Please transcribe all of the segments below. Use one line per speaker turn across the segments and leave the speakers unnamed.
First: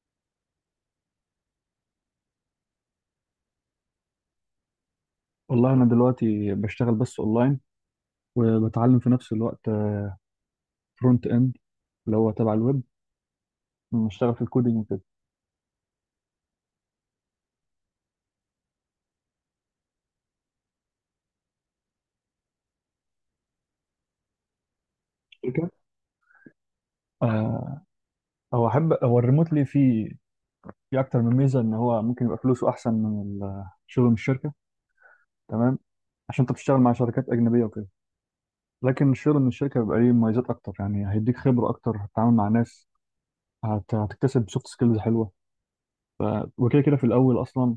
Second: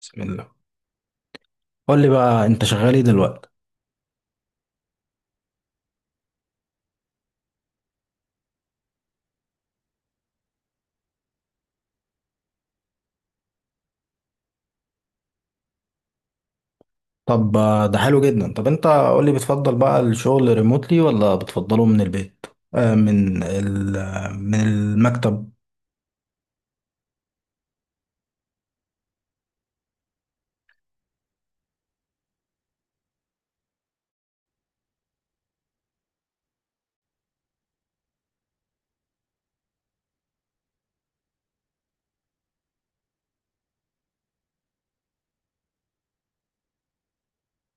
بسم الله. قول لي بقى انت شغال ايه دلوقتي؟
والله انا دلوقتي بشتغل بس اونلاين، وبتعلم في نفس الوقت فرونت اند اللي هو تبع الويب. بشتغل في الكودينج وكده
طب ده حلو جدا. طب انت قول لي، بتفضل بقى الشغل ريموتلي ولا بتفضله من البيت؟ آه من ال آه، من المكتب.
شركة. آه، هو احب هو الريموتلي فيه، في اكتر من ميزه ان هو ممكن يبقى فلوسه احسن من الشغل من الشركه. تمام، عشان انت بتشتغل مع شركات اجنبيه وكده، لكن الشغل من الشركه بيبقى ليه مميزات اكتر، يعني هيديك خبره اكتر، هتتعامل مع ناس، هتكتسب سوفت سكيلز حلوه. ف... وكده كده في الاول اصلا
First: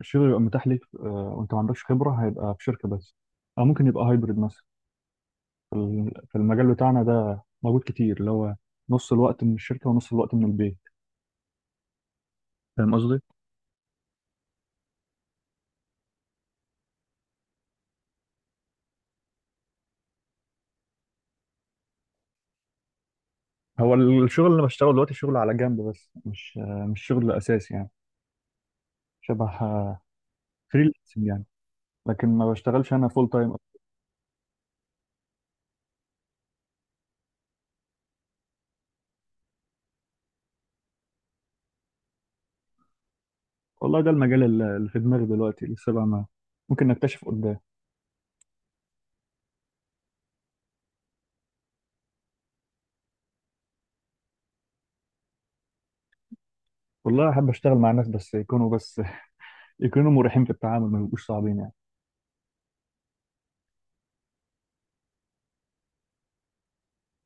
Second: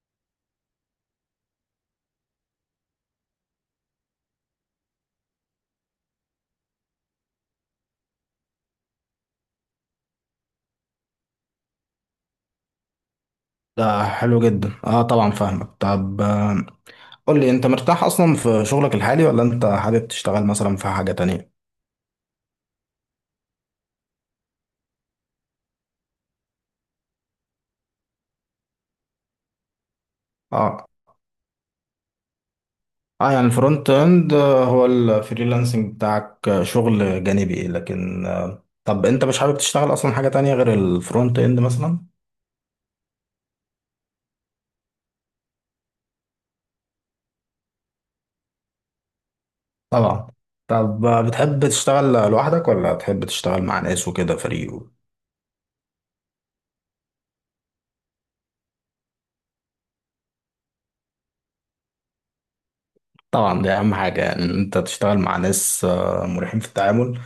الشغل يبقى متاح ليك، وانت ما عندكش خبره هيبقى في شركه بس، او ممكن يبقى هايبرد مثلا. في المجال بتاعنا ده موجود كتير، اللي هو نص الوقت من الشركة ونص الوقت من البيت. فاهم قصدي؟
ده حلو جدا. اه، طبعا فاهمك. طب قول لي، انت مرتاح اصلا في شغلك الحالي ولا انت حابب تشتغل مثلا في حاجة تانية؟
الشغل اللي بشتغله دلوقتي شغل على جنب، بس مش شغل أساسي يعني. شبه
اه.
فريلانسنج يعني، لكن ما بشتغلش أنا فول
اه، يعني
تايم.
الفرونت اند هو الفريلانسنج بتاعك، شغل جانبي. لكن طب انت مش حابب تشتغل اصلا حاجة تانية غير الفرونت اند مثلا؟
والله ده المجال اللي في دماغي دلوقتي، لسه بقى ما، ممكن نكتشف قدام.
طبعا. طب بتحب تشتغل لوحدك ولا بتحب تشتغل مع ناس وكده، فريق
والله أحب أشتغل مع ناس، بس يكونوا يكونوا مريحين في التعامل، ما يبقوش صعبين يعني.
طبعا، دي اهم حاجة، يعني ان انت تشتغل مع ناس مريحين في التعامل.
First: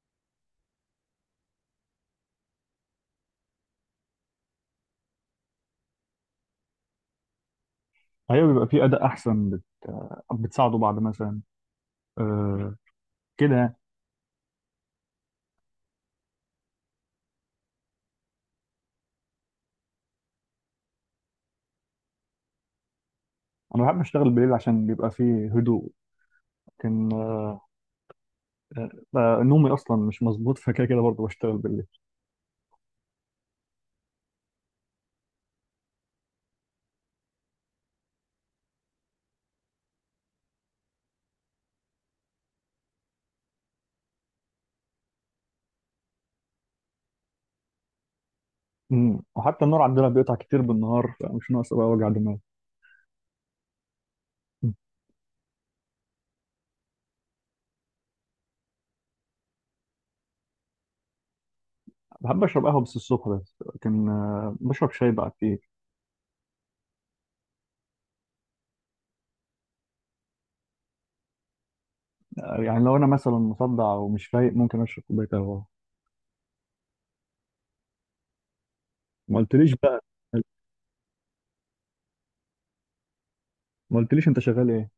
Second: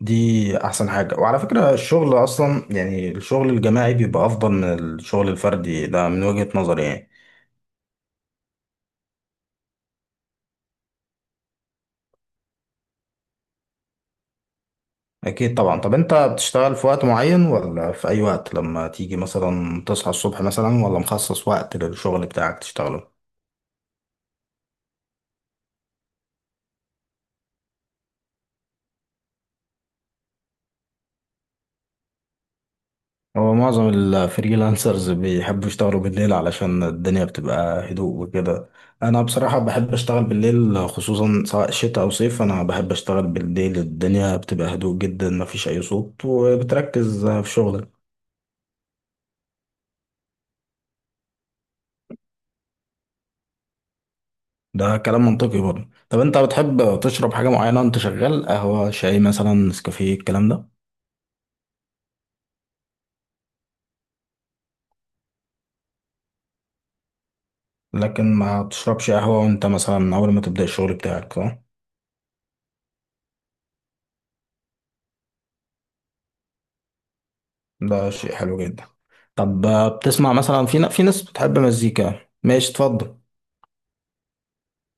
دي احسن حاجة. وعلى فكرة الشغل اصلا، يعني الشغل الجماعي بيبقى افضل من الشغل الفردي، ده من وجهة نظري يعني.
أيوة بيبقى في أداء أحسن، بتساعدوا بعض مثلا. أه كده يعني.
اكيد طبعا. طب انت بتشتغل في وقت معين ولا في اي وقت لما تيجي مثلا تصحى الصبح مثلا، ولا مخصص وقت للشغل بتاعك تشتغله؟
أنا بحب أشتغل بالليل عشان بيبقى فيه هدوء، لكن نومي اصلا مش مظبوط، فكده كده برضه بشتغل بالليل.
هو معظم الفريلانسرز بيحبوا يشتغلوا بالليل علشان الدنيا بتبقى هدوء وكده. انا بصراحة بحب اشتغل بالليل، خصوصا سواء شتاء او صيف. انا بحب اشتغل بالليل، الدنيا بتبقى هدوء جدا، مفيش اي صوت، وبتركز في شغلك.
وحتى النور عندنا بيقطع كتير بالنهار، فمش ناقص بقى وجع دماغ. مم.
ده كلام منطقي برضه. طب انت بتحب تشرب حاجة معينة وانت شغال؟ قهوة، شاي مثلا، نسكافيه، الكلام ده.
بحب اشرب قهوه بس الصبح بس، لكن بشرب شاي بقى كتير.
لكن ما تشربش قهوة وانت مثلا اول ما تبدأ الشغل بتاعك، صح؟
يعني لو انا مثلا مصدع ومش فايق ممكن اشرب كوبايه قهوه.
ده شيء حلو جدا.
ما
طب
قلتليش بقى.
بتسمع مثلا في في ناس بتحب مزيكا؟ ماشي، اتفضل.
ما قلتليش انت شغال ايه.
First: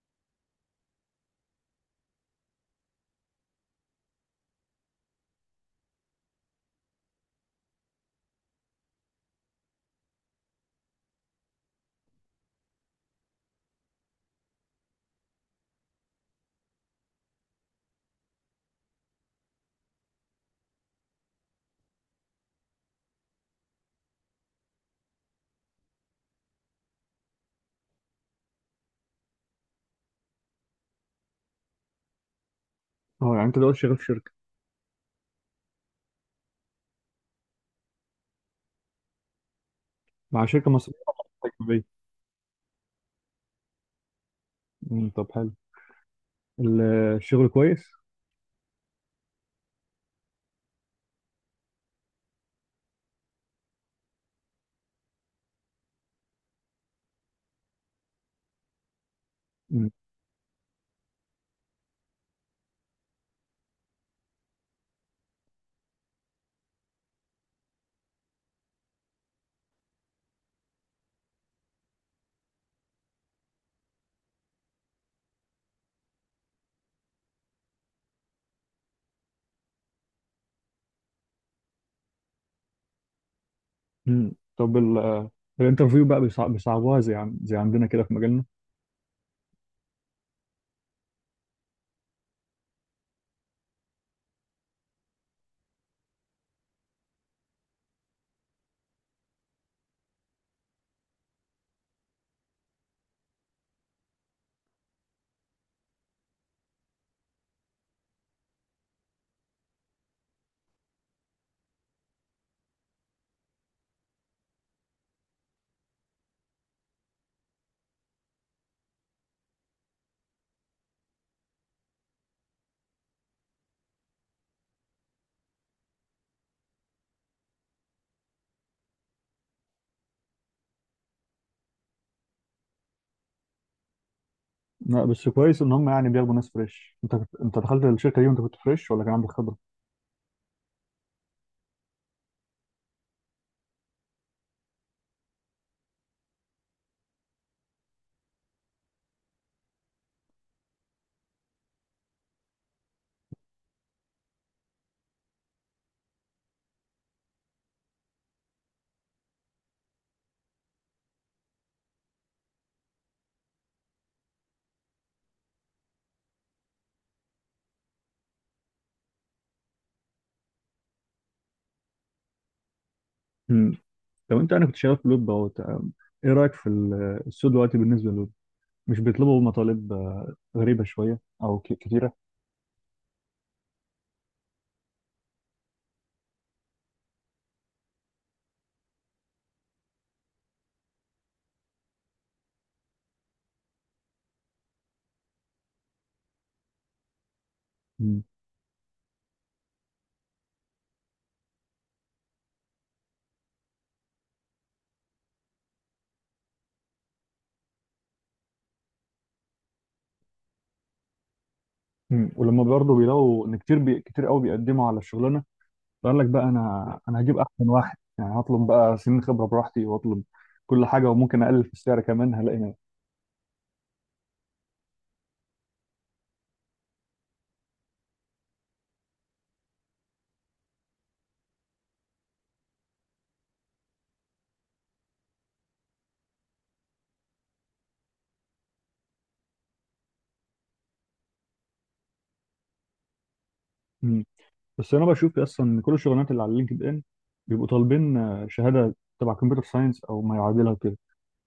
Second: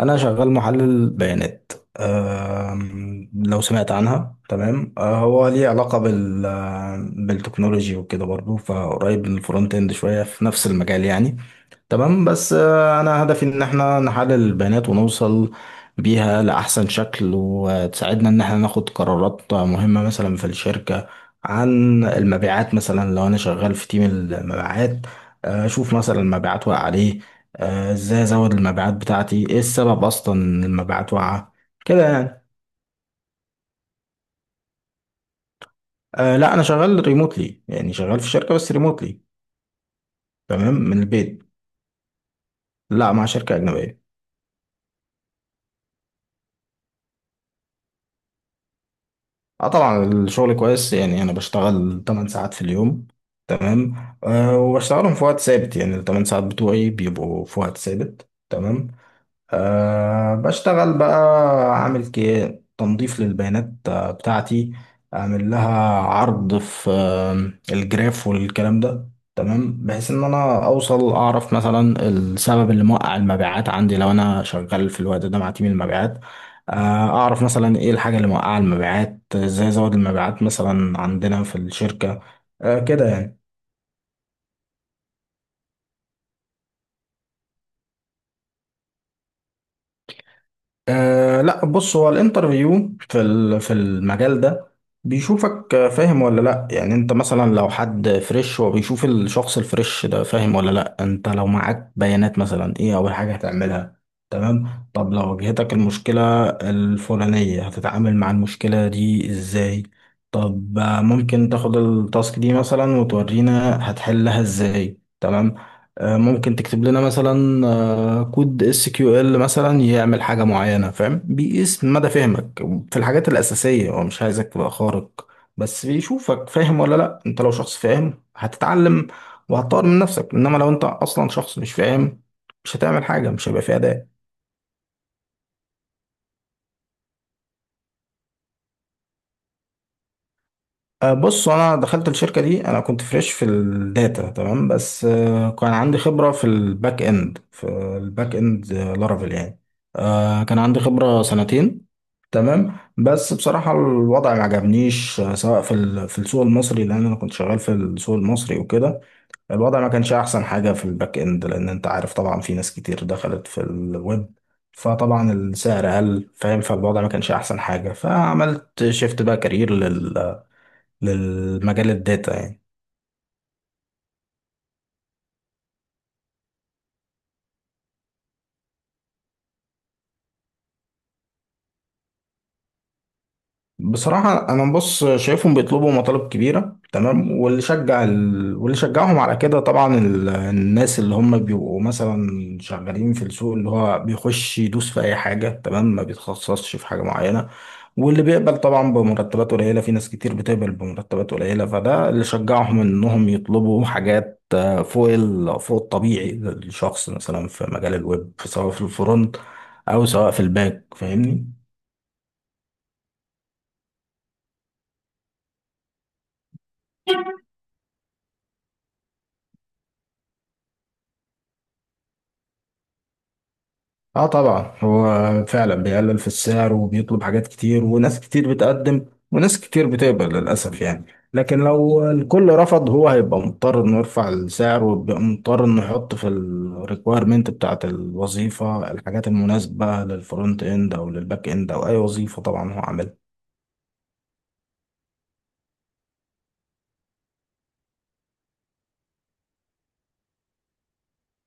انا شغال محلل بيانات. لو سمعت عنها تمام. هو ليه علاقة بالتكنولوجي وكده برضو، فقريب من الفرونت اند شوية، في نفس المجال يعني. تمام. بس انا هدفي ان احنا نحلل البيانات ونوصل بيها لاحسن شكل، وتساعدنا ان احنا ناخد قرارات مهمة مثلا في الشركة. عن المبيعات، مثلا لو انا شغال في تيم المبيعات، اشوف مثلا المبيعات واقعة عليه، ازاي ازود المبيعات بتاعتي، ايه السبب اصلا ان المبيعات واقعة، كده يعني.
اه يعني انت دلوقتي شغال في شركه؟
أه لا، انا شغال ريموتلي، يعني شغال في شركة بس ريموتلي.
مع شركه
تمام،
مصريه
من البيت.
ولا أجنبية؟
لا، مع شركة أجنبية.
مم، طب حلو. ال- الشغل كويس.
اه طبعا، الشغل كويس. يعني انا بشتغل 8 ساعات في اليوم، تمام. أه، وبشتغلهم في وقت ثابت، يعني ال 8 ساعات بتوعي بيبقوا في وقت ثابت، تمام.
مم.
أه، بشتغل بقى عامل كي، تنظيف للبيانات بتاعتي. اعمل لها عرض في الجراف والكلام ده، تمام، بحيث ان انا اوصل اعرف مثلا السبب اللي موقع المبيعات عندي، لو انا شغال في الوقت ده مع تيم المبيعات. آه، اعرف مثلا ايه الحاجة اللي موقعة المبيعات، ازاي ازود المبيعات مثلا عندنا في الشركة. أه، كده يعني.
مم. طب الانترفيو بقى بيصعبوها زي عندنا كده في مجالنا؟
أه لا، بص، هو الانترفيو في المجال ده بيشوفك فاهم ولا لا. يعني انت مثلا، لو حد فريش، هو بيشوف الشخص الفريش ده فاهم ولا لا. انت لو معاك بيانات مثلا، ايه اول حاجة هتعملها؟ تمام. طب لو واجهتك المشكلة الفلانية، هتتعامل مع المشكلة دي ازاي؟ طب ممكن تاخد التاسك دي مثلا وتورينا هتحلها ازاي، تمام. ممكن تكتب لنا مثلا كود اس كيو ال مثلا يعمل حاجه معينه، فاهم، بيقيس مدى فهمك في الحاجات الاساسيه، هو مش عايزك تبقى خارق، بس بيشوفك فاهم ولا لا. انت لو شخص فاهم، هتتعلم وهتطور من نفسك. انما لو انت اصلا شخص مش فاهم، مش هتعمل حاجه، مش هيبقى فيها اداء.
لا بس كويس ان هم يعني بياخدوا ناس فريش. انت كنت... انت دخلت الشركه دي وانت كنت فريش ولا كان عندك خبره؟
بص، انا دخلت الشركه دي انا كنت فريش في الداتا، تمام. بس كان عندي خبره في الباك اند، في الباك اند لارافيل يعني. كان عندي خبره سنتين، تمام. بس بصراحه الوضع ما عجبنيش، سواء في السوق المصري، لان انا كنت شغال في السوق المصري وكده. الوضع ما كانش احسن حاجه في الباك اند، لان انت عارف طبعا، في ناس كتير دخلت في الويب، فطبعا السعر قل، فاهم، فالوضع ما كانش احسن حاجه، فعملت شيفت بقى كارير للمجال الداتا يعني.
مم. لو انت، انا كنت شغال في لوب اهو تمام. ايه رايك في السوق دلوقتي بالنسبه للوب؟ مش بيطلبوا مطالب غريبه شويه او كتيره؟
بصراحة، أنا بص شايفهم بيطلبوا مطالب كبيرة، تمام. واللي شجعهم على كده طبعا، الناس اللي هم بيبقوا مثلا شغالين في السوق، اللي هو بيخش يدوس في أي حاجة، تمام، ما بيتخصصش في حاجة معينة. واللي
مم.
بيقبل طبعا بمرتبات قليلة، في ناس كتير بتقبل بمرتبات قليلة، فده اللي شجعهم إنهم يطلبوا حاجات فوق الطبيعي للشخص مثلا في مجال الويب، سواء في الفرونت، أو سواء في الباك، فاهمني؟
مم. ولما برضه بيلاقوا ان كتير، كتير قوي بيقدموا على الشغلانه، فقال لك بقى انا، هجيب احسن واحد يعني، هطلب بقى سنين خبره براحتي واطلب كل حاجه، وممكن اقلل في السعر كمان هلاقي
اه طبعا، هو فعلا بيقلل في السعر وبيطلب حاجات كتير، وناس كتير بتقدم، وناس كتير بتقبل للأسف يعني. لكن لو الكل رفض، هو هيبقى مضطر انه يرفع السعر، ويبقى مضطر انه يحط في الريكويرمنت بتاعت الوظيفة الحاجات المناسبة للفرونت اند او للباك اند، او اي وظيفة طبعا هو عاملها.
ناس. بس انا بشوف اصلا ان كل الشغلانات اللي على لينكد ان بيبقوا طالبين شهاده تبع كمبيوتر ساينس او ما يعادلها كده.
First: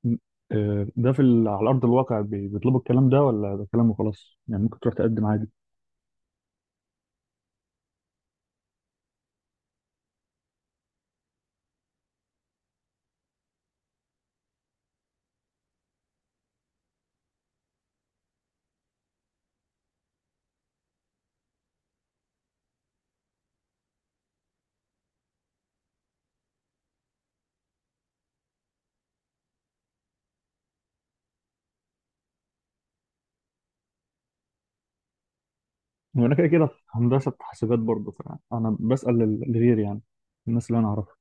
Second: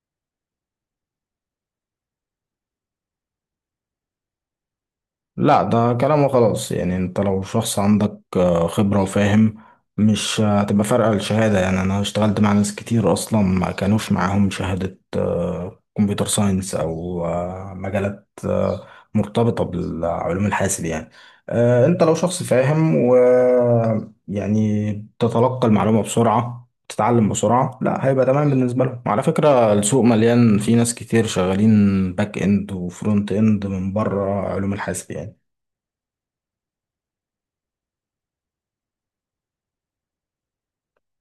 م- ده في على ارض الواقع بيطلبوا الكلام ده، ولا ده كلام وخلاص يعني ممكن تروح تقدم عادي؟
لا، ده كلامه خلاص. يعني انت لو شخص عندك خبرة وفاهم، مش هتبقى فارقة الشهادة. يعني انا اشتغلت مع ناس كتير اصلا ما كانوش معاهم شهادة كمبيوتر ساينس، او مجالات مرتبطة بالعلوم الحاسب يعني. انت لو شخص فاهم، و يعني تتلقى المعلومة بسرعة، تتعلم بسرعة، لا هيبقى تمام بالنسبة لهم. وعلى فكرة السوق مليان، في ناس كتير شغالين باك اند وفرونت اند من بره علوم الحاسب يعني.
وانا كده كده في هندسه حاسبات برضه، فانا بسال لغيري يعني، الناس اللي انا اعرفها.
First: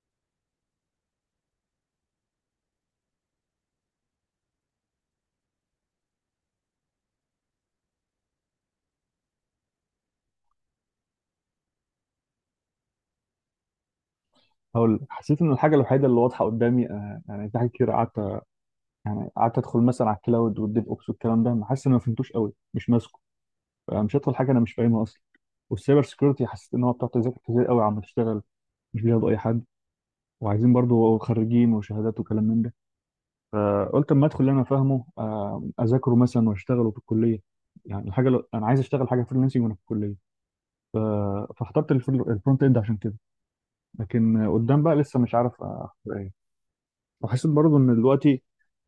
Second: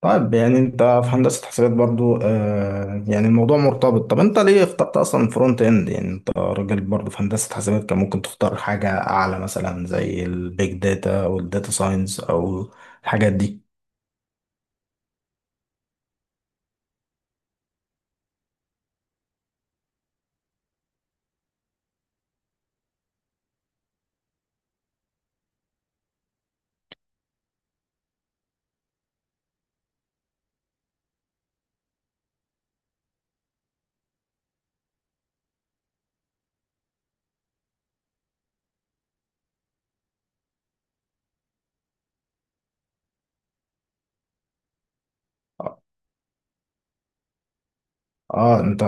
طيب، يعني انت في هندسة حسابات برضو، يعني الموضوع مرتبط. طب انت ليه اخترت اصلا فرونت اند؟ يعني انت راجل برضو في هندسة حسابات، كان ممكن تختار حاجة اعلى، مثلا زي البيج داتا والداتا ساينس، او الحاجات دي.
هقول لك، حسيت ان الحاجه الوحيده اللي واضحه قدامي، يعني في حاجات كتير قعدت ادخل مثلا على الكلاود والديف اوبس والكلام ده، ما حاسس ان أنا ما فهمتوش قوي، مش ماسكه. مش هدخل حاجه انا مش فاهمها اصلا. والسايبر سكيورتي حسيت ان هو بتاع تذاكر كتير قوي عم تشتغل، مش بياخدوا اي حد، وعايزين برضو خريجين وشهادات وكلام من ده. فقلت اما ادخل اللي انا فاهمه، اذاكره مثلا واشتغله في الكليه، يعني الحاجه لو انا عايز اشتغل حاجه فريلانسنج وانا في الكليه. ف... فاخترت الفرونت اند عشان كده، لكن قدام بقى لسه مش عارف
اه،
اختار ايه. وحسيت برضو ان دلوقتي
انت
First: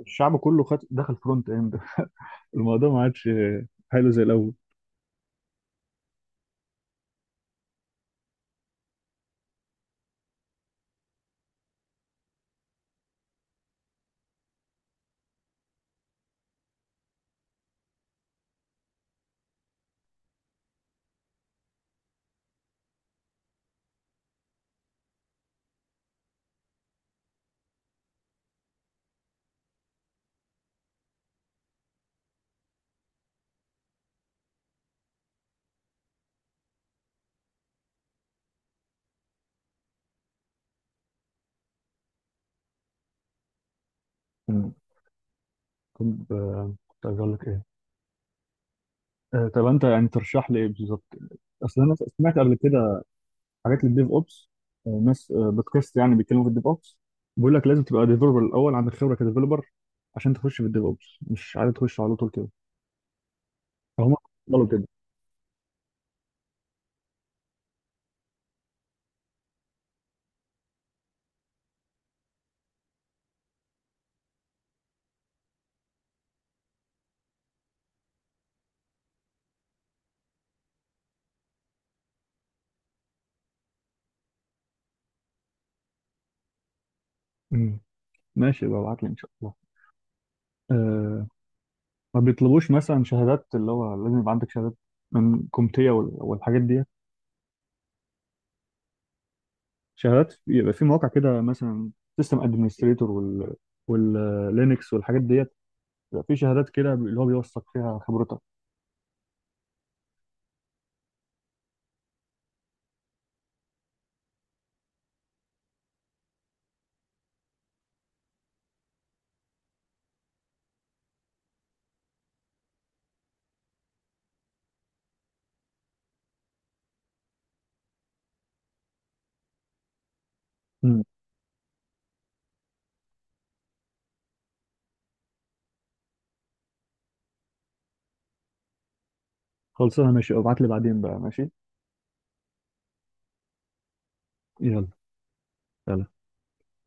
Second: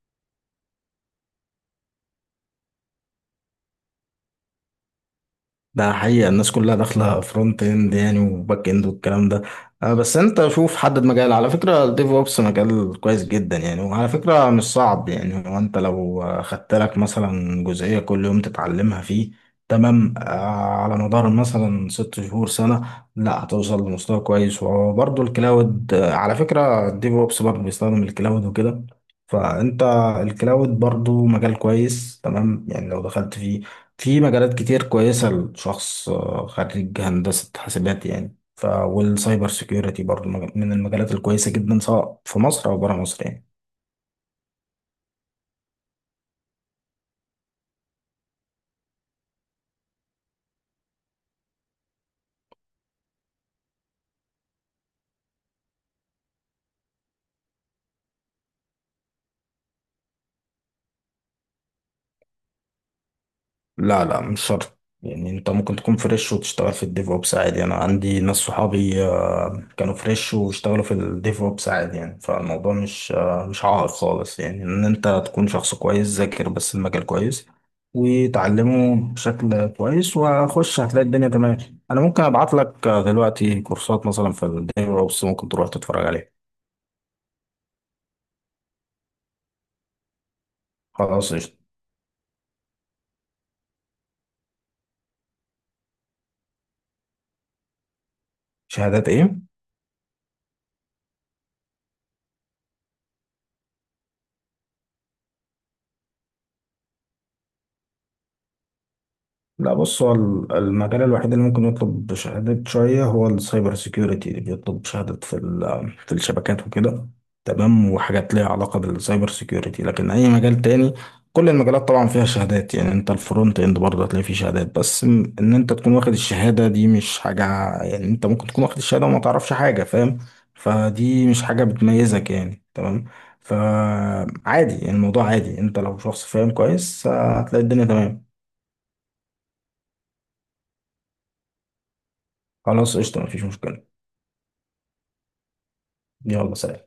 الشعب كله خد دخل فرونت اند. الموضوع ما عادش حلو زي الاول.
ده حقيقة، الناس كلها داخلة فرونت اند يعني، وباك اند والكلام ده. بس انت شوف، حدد مجال. على فكرة الديف اوبس مجال كويس جدا يعني، وعلى فكرة مش صعب. يعني هو انت لو خدت لك مثلا جزئية كل يوم تتعلمها فيه، تمام، على مدار مثلا 6 شهور، سنة، لا هتوصل لمستوى كويس. وبرضه الكلاود، على فكرة الديف اوبس برضه بيستخدم الكلاود وكده، فانت الكلاود برضه مجال كويس، تمام يعني لو دخلت فيه. في مجالات كتير كويسة لشخص خريج هندسة حاسبات يعني. والسايبر سيكيورتي برضو من المجالات الكويسة جدا، سواء في مصر أو برا مصر يعني.
مم. كنت كنت عايز اقول لك ايه. طب انت يعني ترشح لي ايه بالظبط؟ اصل انا سمعت قبل كده حاجات للديف اوبس، ناس بودكاست يعني بيتكلموا في الديف اوبس، بيقول لك لازم تبقى ديفلوبر الاول، عندك خبره كديفلوبر عشان تخش في الديف اوبس، مش عايز تخش على طول كده.
لا،
فهم.
لا، مش
قالوا
شرط.
كده.
يعني انت ممكن تكون فريش وتشتغل في الديف اوبس عادي. انا عندي ناس صحابي كانوا فريش واشتغلوا في الديف اوبس عادي يعني. فالموضوع مش عائق خالص، يعني ان انت تكون شخص كويس ذاكر بس المجال كويس وتعلمه بشكل كويس، وخش هتلاقي الدنيا تمام. انا ممكن ابعت لك دلوقتي كورسات مثلا في الديف اوبس، ممكن تروح تتفرج عليها.
مم. ماشي بقى ابعت لي ان شاء الله. أه.
خلاص قشطة.
ما بيطلبوش مثلا شهادات اللي هو لازم يبقى عندك شهادات من كومتيا والحاجات دي؟
شهادات ايه؟
شهادات يبقى في مواقع كده مثلا سيستم ادمنستريتور واللينكس والحاجات ديت. يبقى في شهادات كده اللي هو بيوثق فيها خبرتك.
لا، بص، هو المجال الوحيد اللي ممكن يطلب شهادة شوية هو السايبر سيكيورتي، اللي بيطلب شهادة في الشبكات وكده، تمام، وحاجات ليها علاقة بالسايبر سيكيورتي. لكن أي مجال تاني، كل المجالات طبعا فيها شهادات يعني. أنت الفرونت إند برضه هتلاقي فيه شهادات، بس إن أنت تكون واخد الشهادة دي مش حاجة. يعني أنت ممكن تكون واخد الشهادة وما تعرفش حاجة، فاهم.
مم.
فدي مش حاجة بتميزك يعني، تمام. فعادي يعني، الموضوع عادي. أنت لو شخص فاهم كويس هتلاقي الدنيا تمام.
خلصانه ماشي، ابعت لي بعدين بقى. ماشي.
خلاص قشطة، مفيش مشكلة.
يلا. يلا.
يلا، سلام.